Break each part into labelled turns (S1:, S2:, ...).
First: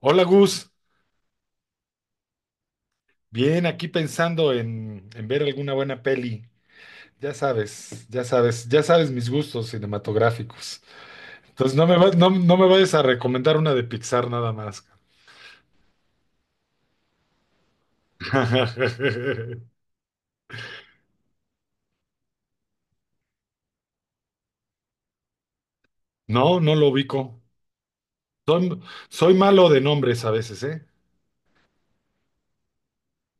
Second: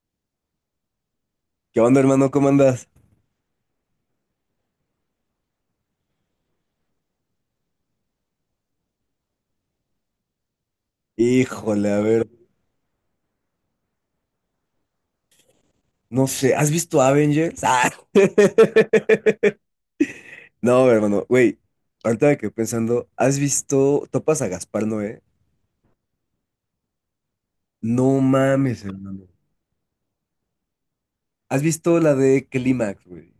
S1: Hola Gus,
S2: ¿Qué onda, hermano? ¿Cómo andas?
S1: bien aquí pensando en ver alguna buena peli. Ya sabes, ya sabes, ya sabes mis gustos cinematográficos. Entonces
S2: Híjole, a ver,
S1: no, no me vayas a recomendar una de Pixar nada más.
S2: no sé, ¿has visto Avengers? ¡Ah! No, hermano, güey, ahorita me quedé pensando, ¿has visto, topas a Gaspar Noé?
S1: No, no lo ubico.
S2: No
S1: Soy,
S2: mames, hermano.
S1: soy malo de nombres a veces, ¿eh?
S2: ¿Has visto la de Clímax, güey?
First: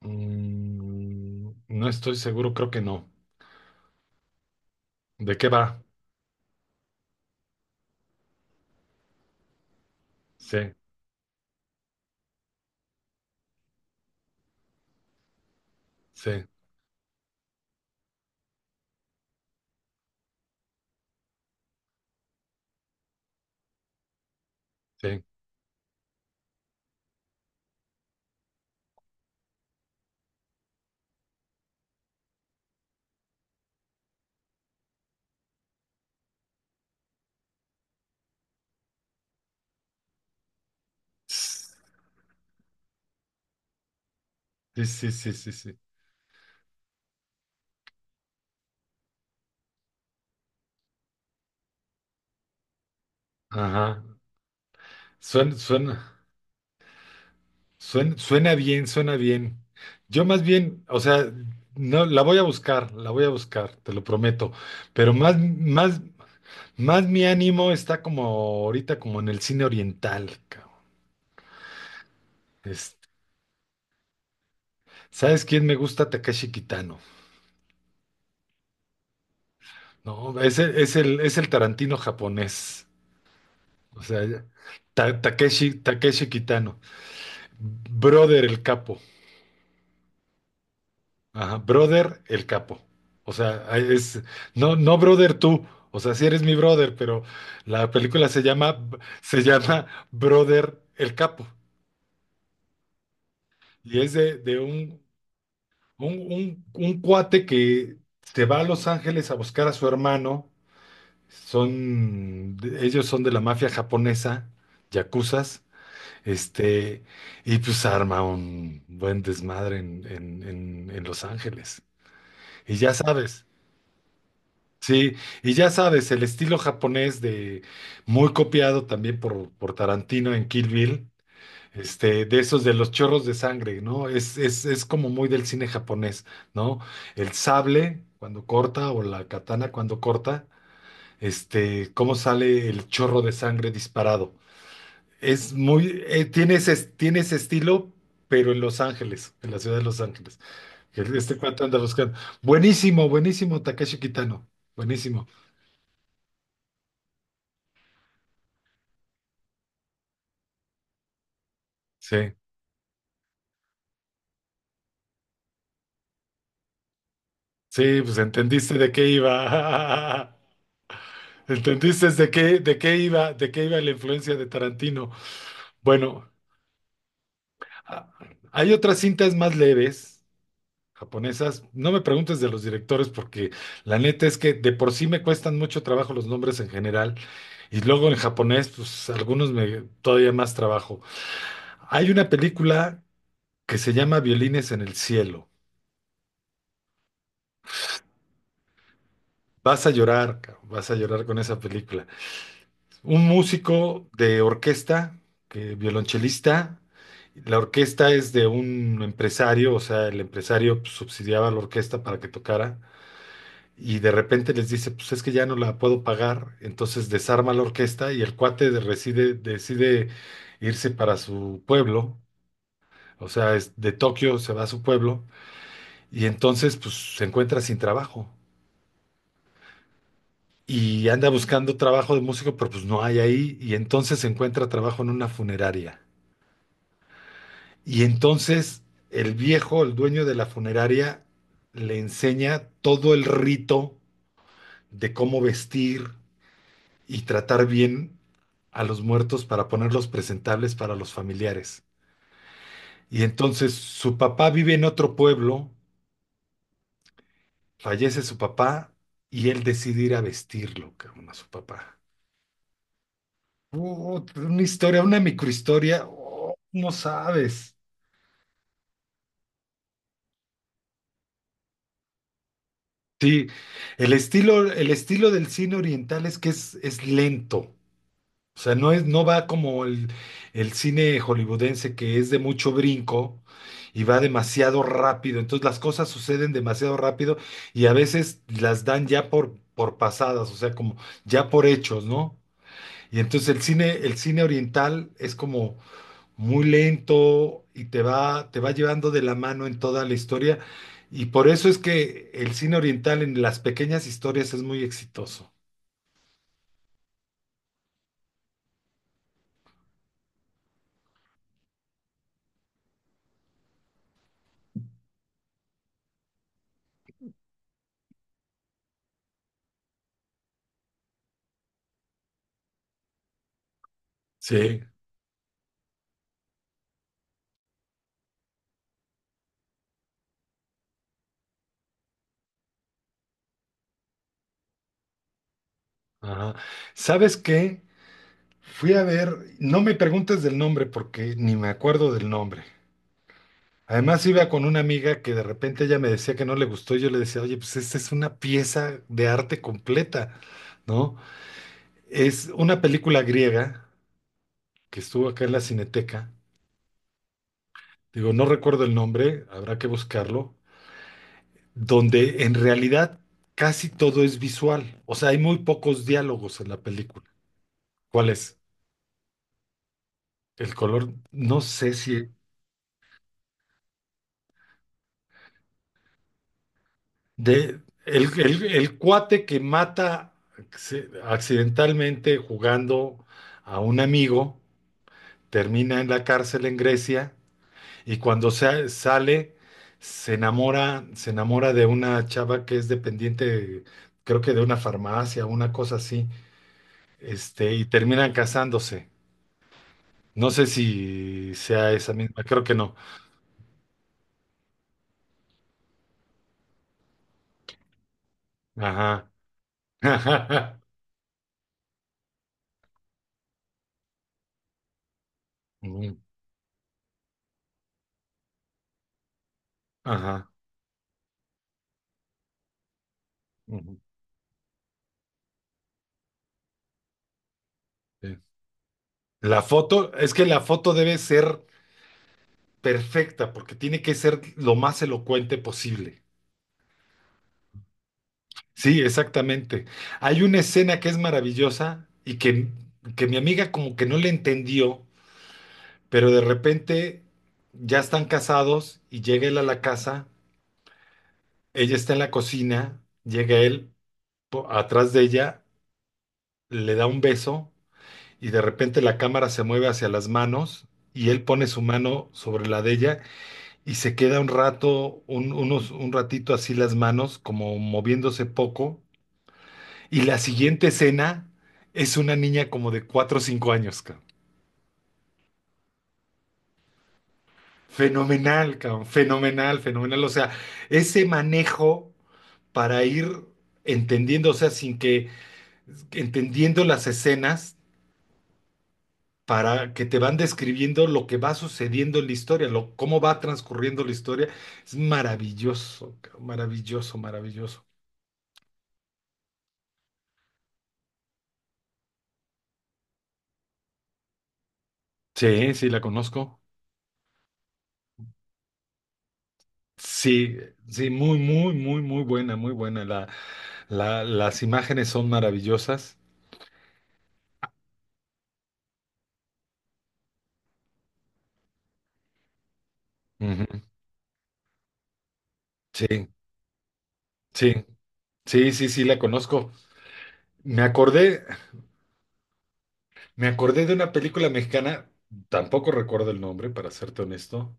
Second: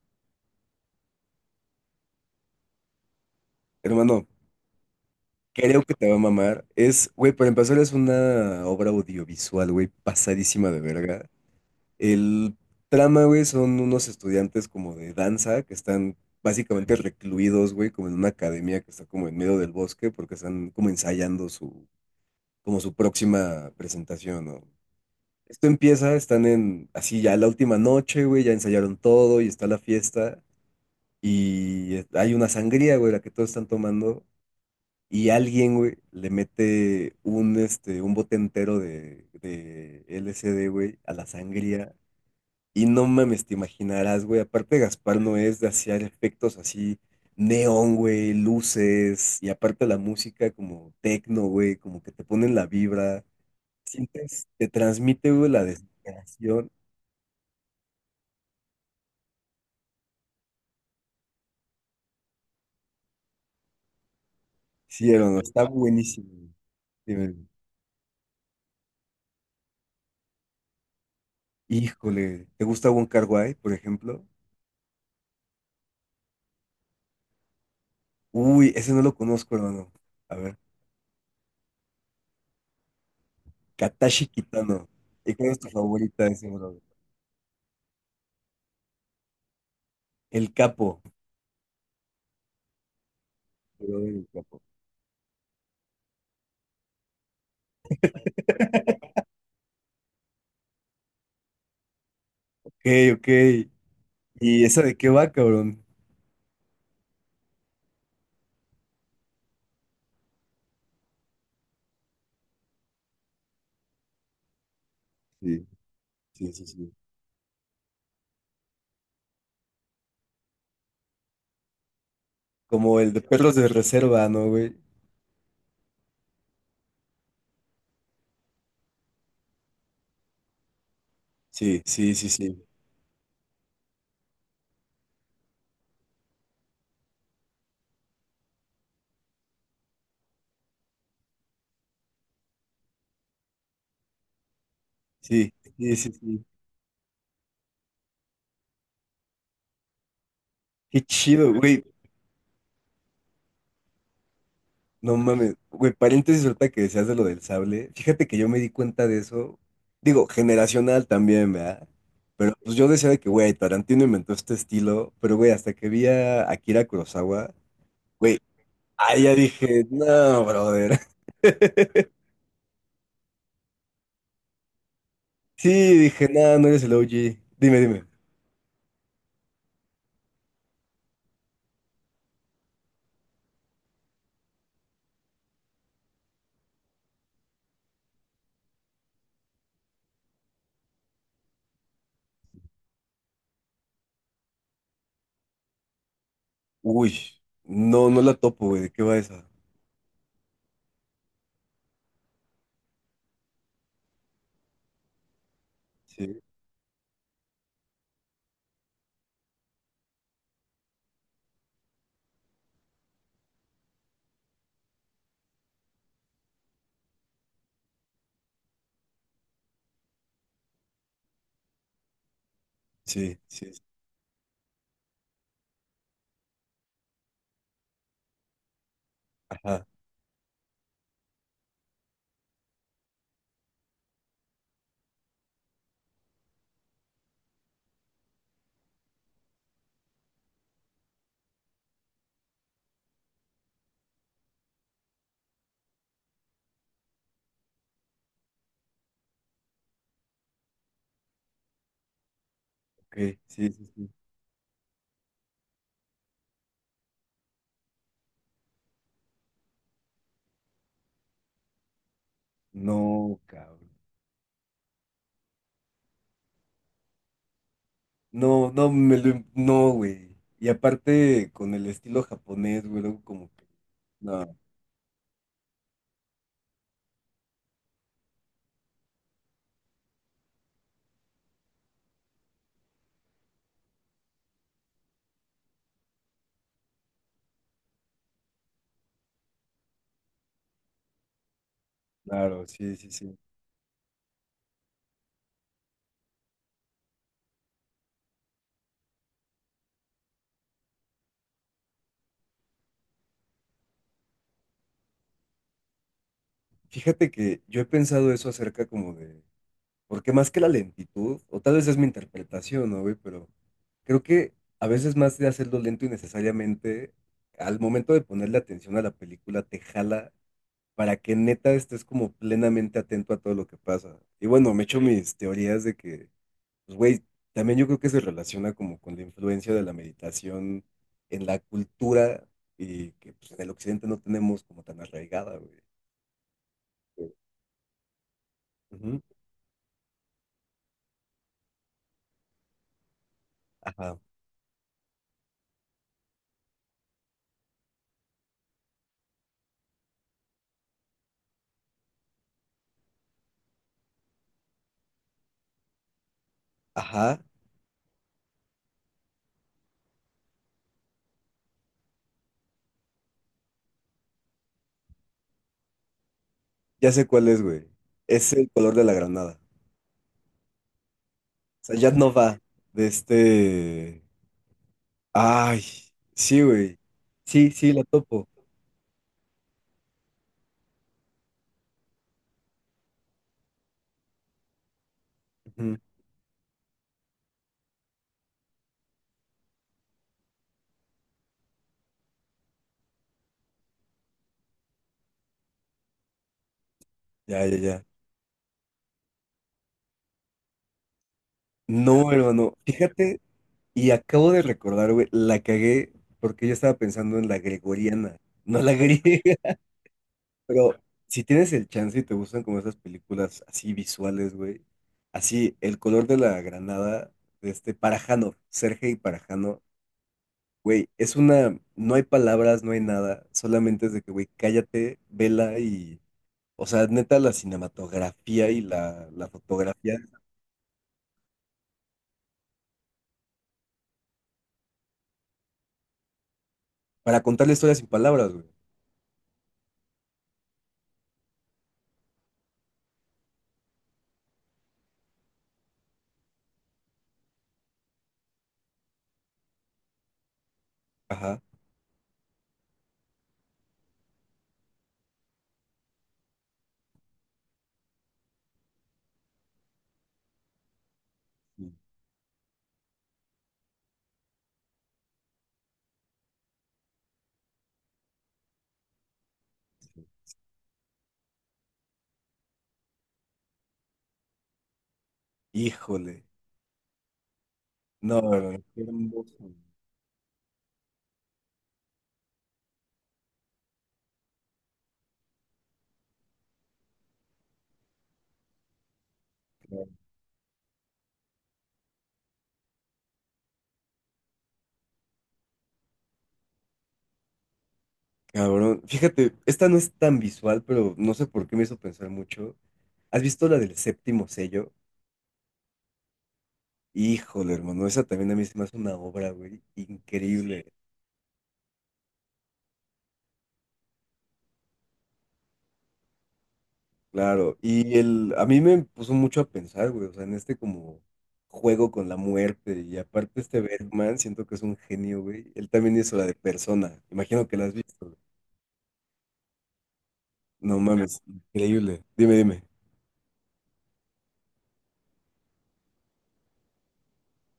S1: No estoy seguro, creo que no.
S2: Hermano,
S1: ¿De qué va?
S2: creo que te va a mamar. Es, güey, para empezar es una obra audiovisual, güey,
S1: Sí,
S2: pasadísima de verga. El trama, güey, son unos estudiantes como de danza que están
S1: sí,
S2: básicamente recluidos, güey, como en una academia que está como en medio del bosque porque están como ensayando como su próxima presentación, ¿no?
S1: sí.
S2: Esto empieza, están así ya la última noche, güey, ya ensayaron todo y está la fiesta y hay una sangría, güey, la que todos están tomando y alguien, güey, le mete un bote entero de LSD, güey, a la
S1: Sí,
S2: sangría y no mames, te imaginarás, güey. Aparte,
S1: sí,
S2: Gaspar
S1: sí,
S2: no
S1: sí,
S2: es de
S1: sí.
S2: hacer efectos así, neón, güey, luces. Y aparte, la música como tecno, güey, como que te ponen la vibra.
S1: Ajá.
S2: Sientes, te transmite, güey,
S1: Suena,
S2: la
S1: suena.
S2: desesperación.
S1: Suena bien, suena bien. Yo más bien, o sea, no, la voy a buscar, la voy a buscar, te lo prometo.
S2: Sí,
S1: Pero más,
S2: hermano, está
S1: más,
S2: buenísimo, güey.
S1: más mi
S2: Dime, güey.
S1: ánimo está como ahorita, como en el cine oriental, cabrón.
S2: Híjole, ¿te gusta
S1: Es-
S2: Wong kar Wai, por ejemplo?
S1: ¿Sabes quién me gusta? Takeshi Kitano.
S2: Uy, ese no lo conozco, hermano. A
S1: No,
S2: ver,
S1: es el Tarantino japonés. O sea,
S2: Katashi Kitano. ¿Y cuál es tu favorita
S1: Takeshi
S2: de ese, bro?
S1: Kitano. Brother el capo.
S2: El capo.
S1: Ajá, brother, el capo. O sea,
S2: Pero el capo.
S1: no, no brother tú. O sea, sí eres mi brother, pero la película se llama Brother, el capo.
S2: Ok, ok.
S1: Y es
S2: ¿Y esa de qué va, cabrón?
S1: un cuate que se va a Los Ángeles a buscar a su hermano. Son, ellos son de la mafia japonesa, yakuzas.
S2: Sí, sí, sí, sí.
S1: Este, y pues arma un buen desmadre en Los Ángeles. Y ya
S2: ¿Como el de
S1: sabes.
S2: perros de reserva, no, güey?
S1: Sí, y ya sabes, el estilo japonés de muy copiado también por Tarantino en Kill Bill,
S2: Sí, sí, sí,
S1: de
S2: sí.
S1: esos de los chorros de sangre, ¿no? Es como muy del cine japonés, ¿no? El sable cuando corta o la katana cuando corta, cómo sale el chorro de sangre disparado. Es
S2: Sí, sí,
S1: muy,
S2: sí,
S1: eh,
S2: sí.
S1: tiene tiene ese estilo, pero en Los Ángeles, en la ciudad de Los Ángeles.
S2: Qué
S1: Este
S2: chido,
S1: cuate anda
S2: güey.
S1: buscando. Buenísimo, buenísimo, Takeshi Kitano.
S2: No
S1: Buenísimo.
S2: mames. Güey, paréntesis ahorita que decías de lo del sable. Fíjate que yo me di cuenta de eso. Digo, generacional también, ¿verdad?
S1: Sí.
S2: Pero pues yo decía de que, güey, Tarantino inventó este estilo. Pero, güey, hasta que vi a Akira Kurosawa,
S1: Sí, pues
S2: güey,
S1: entendiste de qué
S2: ahí ya dije,
S1: iba.
S2: no, brother.
S1: ¿Entendiste de qué iba la influencia de Tarantino?
S2: Sí, dije,
S1: Bueno,
S2: no, no eres el OG. Dime, dime.
S1: a- hay otras cintas más leves, japonesas. No me preguntes de los directores porque la neta es que de por sí me cuestan mucho trabajo los nombres en general y luego en japonés, pues algunos me todavía más trabajo. Hay una película que se llama Violines en el Cielo.
S2: Uy, no, no la topo, güey. ¿De qué va esa?
S1: Vas a llorar, cabrón, vas a llorar con esa película. Un músico de orquesta, que,
S2: Sí,
S1: violonchelista. La orquesta es de un empresario, o sea, el empresario pues, subsidiaba a la orquesta para que tocara. Y de repente les dice, pues es que ya no la puedo pagar. Entonces desarma la orquesta y el cuate decide irse para su pueblo. O
S2: sí,
S1: sea,
S2: sí,
S1: es
S2: sí.
S1: de Tokio se va a su pueblo. Y entonces pues se encuentra sin trabajo.
S2: Ajá,
S1: Y anda buscando trabajo de músico, pero pues no hay ahí. Y entonces se encuentra trabajo en una funeraria. Y entonces el viejo, el dueño de la funeraria, le enseña todo el rito de cómo vestir y tratar bien a los muertos para ponerlos presentables para los familiares. Y
S2: ok, sí,
S1: entonces
S2: sí, sí.
S1: su papá vive en otro pueblo, fallece su papá y él decide ir a vestirlo, cabrón, a su papá.
S2: No, cabrón.
S1: Una historia, una microhistoria, oh, no sabes.
S2: No, no, no, güey. Y aparte, con el estilo japonés, güey, luego
S1: Sí,
S2: como que. No,
S1: el estilo del cine oriental es que es lento. O sea, no es, no va como el cine hollywoodense que es de mucho brinco y va demasiado rápido. Entonces las cosas suceden demasiado rápido y a veces las dan ya por pasadas, o sea, como ya por hechos, ¿no?
S2: claro, sí, sí,
S1: Y
S2: sí.
S1: entonces el cine oriental es como muy lento y te va llevando de la mano en toda la historia. Y por eso es que el cine oriental en las pequeñas historias es muy exitoso.
S2: Fíjate que yo he pensado eso acerca como de. Porque más que la lentitud, o tal vez es mi interpretación, ¿no, güey? Pero creo que a veces más de hacerlo lento y necesariamente, al momento de ponerle atención a la película, te jala para que neta estés como plenamente atento a todo lo que pasa. Y bueno,
S1: Sí.
S2: me echo mis teorías de que, pues güey, también yo creo que se relaciona como con la influencia de la meditación en la cultura y que pues, en el occidente no tenemos como tan arraigada, güey.
S1: Ajá. ¿Sabes qué? Fui a
S2: Ujú.
S1: ver, no me preguntes del nombre porque ni me acuerdo del nombre.
S2: Ajá,
S1: Además iba con una amiga que de repente ella me decía que no le gustó y yo le decía, oye, pues esta es una pieza de arte completa, ¿no? Es una película griega que estuvo acá en la Cineteca,
S2: ajá,
S1: digo, no recuerdo el nombre, habrá que buscarlo, donde en realidad casi todo es visual, o sea, hay muy pocos diálogos en la
S2: ya
S1: película.
S2: sé cuál es, güey.
S1: ¿Cuál
S2: Es
S1: es?
S2: el color de la granada.
S1: El color, no
S2: O
S1: sé
S2: sea, ya
S1: si.
S2: no va de este... Ay, sí, güey. Sí,
S1: De,
S2: sí, la topo.
S1: el cuate que mata accidentalmente jugando a un amigo,
S2: Ujú.
S1: termina en la cárcel en Grecia y cuando sale se enamora de una chava que es dependiente, creo que de una farmacia, una cosa así,
S2: Ya, ya,
S1: y
S2: ya.
S1: terminan casándose. No sé si sea esa
S2: No,
S1: misma, creo que
S2: hermano,
S1: no.
S2: fíjate, y acabo de recordar, güey, la cagué porque yo estaba pensando en la gregoriana, no la
S1: Ajá.
S2: griega, pero si tienes el chance y te gustan como esas películas así visuales, güey, así, El
S1: Ujú.
S2: color de la granada de este Parajanov, Sergei Parajanov,
S1: Ajá,
S2: güey, es una, no hay palabras, no hay nada,
S1: ujú,
S2: solamente es de que, güey, cállate, vela y, o sea, neta, la
S1: sí.
S2: cinematografía y la
S1: La foto,
S2: fotografía,
S1: es que la foto debe ser perfecta, porque tiene que ser lo más elocuente posible.
S2: para contar la historia sin palabras, güey.
S1: Sí, exactamente. Hay una escena que es maravillosa que mi amiga como que no le entendió, pero de repente ya están casados y llega él a la casa,
S2: Ajá.
S1: ella está en la cocina, llega él atrás de ella, le da un beso y de repente la cámara se mueve hacia las manos y él pone su mano sobre la de ella. Y se queda un rato, un ratito así las manos, como moviéndose poco. Y la siguiente escena es una niña como de 4 o 5 años, cabrón.
S2: Híjole. No, no,
S1: Fenomenal,
S2: no, qué
S1: cabrón.
S2: hermoso.
S1: Fenomenal, fenomenal. O sea, ese manejo para ir entendiendo, o sea, sin que, entendiendo las escenas para que
S2: Claro.
S1: te van describiendo lo que va sucediendo en la historia, lo, cómo va transcurriendo la historia, es maravilloso, cabrón, maravilloso, maravilloso.
S2: Cabrón. Fíjate, esta no es tan visual, pero no sé por qué me hizo pensar mucho. ¿Has visto la del séptimo sello?
S1: Sí, sí, la conozco.
S2: Híjole, hermano, esa también a mí se me hace una obra, güey,
S1: Sí,
S2: increíble.
S1: sí, muy, muy, muy, muy buena, muy buena. Las imágenes son maravillosas.
S2: Claro, a mí me puso mucho a pensar, güey, o sea, en este como juego con la muerte, y aparte
S1: Ujú.
S2: este Bergman, siento que es un genio, güey. Él también
S1: Sí,
S2: hizo la de Persona, imagino
S1: sí,
S2: que la has visto, güey.
S1: sí, sí, sí, la conozco. Me
S2: No mames,
S1: acordé,
S2: increíble. Dime, dime.
S1: me acordé de una película mexicana, tampoco recuerdo el nombre, para serte honesto.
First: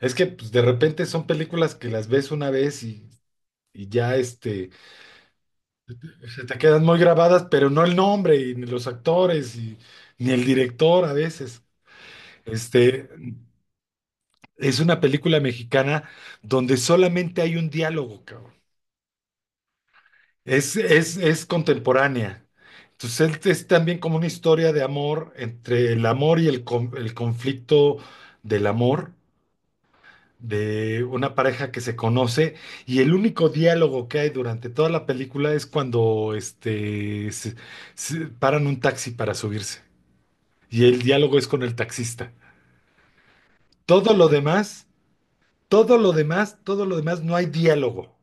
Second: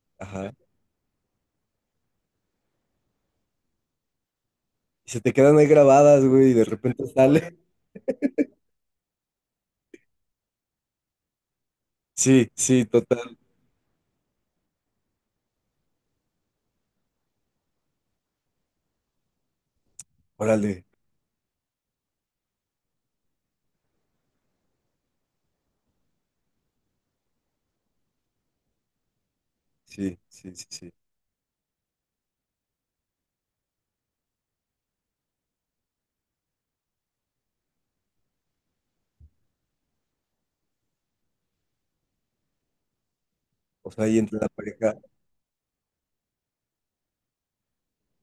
S1: Es que pues,
S2: Ajá.
S1: de repente son películas que las ves una vez y ya
S2: Y se te quedan ahí grabadas,
S1: se
S2: güey, y
S1: te
S2: de
S1: quedan muy
S2: repente
S1: grabadas,
S2: sale.
S1: pero no el nombre, y ni los actores, y, ni el director a veces.
S2: Sí, sí,
S1: Este,
S2: total.
S1: Es una película mexicana donde solamente hay un diálogo, cabrón.
S2: Órale.
S1: Es contemporánea. Entonces es también como una historia de amor entre el amor y el conflicto del amor
S2: Sí, sí, sí, sí.
S1: de una pareja que se conoce y el único diálogo que hay durante toda la película es cuando se paran un taxi para subirse y el diálogo es con el taxista.
S2: O sea,
S1: Todo
S2: ahí
S1: lo
S2: entre la
S1: demás,
S2: pareja.
S1: todo lo demás, todo lo demás no hay diálogo.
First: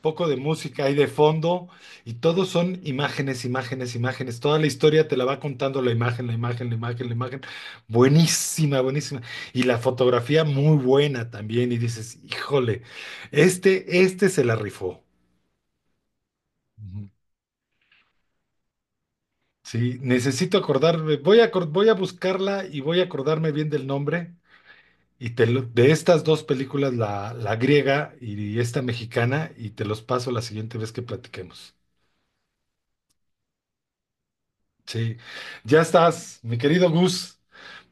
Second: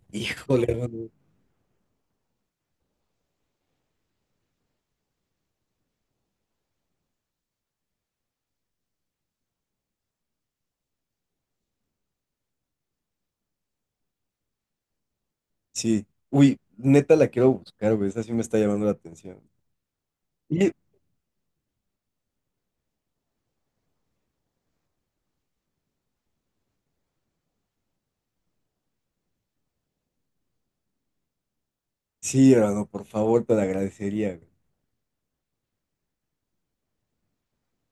S1: Poco de
S2: Híjole,
S1: música ahí de
S2: mano.
S1: fondo y todos son imágenes, imágenes, imágenes. Toda la historia te la va contando la imagen, la imagen, la imagen, la imagen. Buenísima, buenísima. Y la fotografía muy buena también. Y dices, híjole, este se la rifó.
S2: Sí. Uy,
S1: Ujú.
S2: neta la quiero buscar, güey. Esa sí me está llamando la atención.
S1: Sí, necesito
S2: Y
S1: acordarme. Voy a buscarla y voy a acordarme bien del nombre. De estas dos películas, la griega y esta mexicana, y te los paso la siguiente vez que platiquemos.
S2: sí, hermano, por favor, te la agradecería, güey.
S1: Sí, ya estás, mi querido Gus.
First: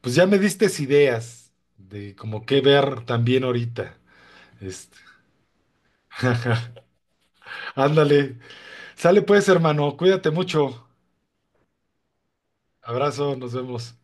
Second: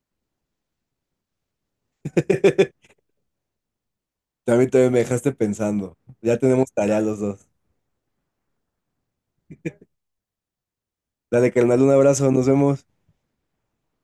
S1: Pues ya me diste ideas de como qué ver también ahorita.
S2: También, también
S1: Este.
S2: me dejaste pensando. Ya tenemos tarea los dos.
S1: Ándale, sale pues, hermano, cuídate mucho.
S2: Dale, carnal, un abrazo, nos vemos.
S1: Abrazo, nos vemos.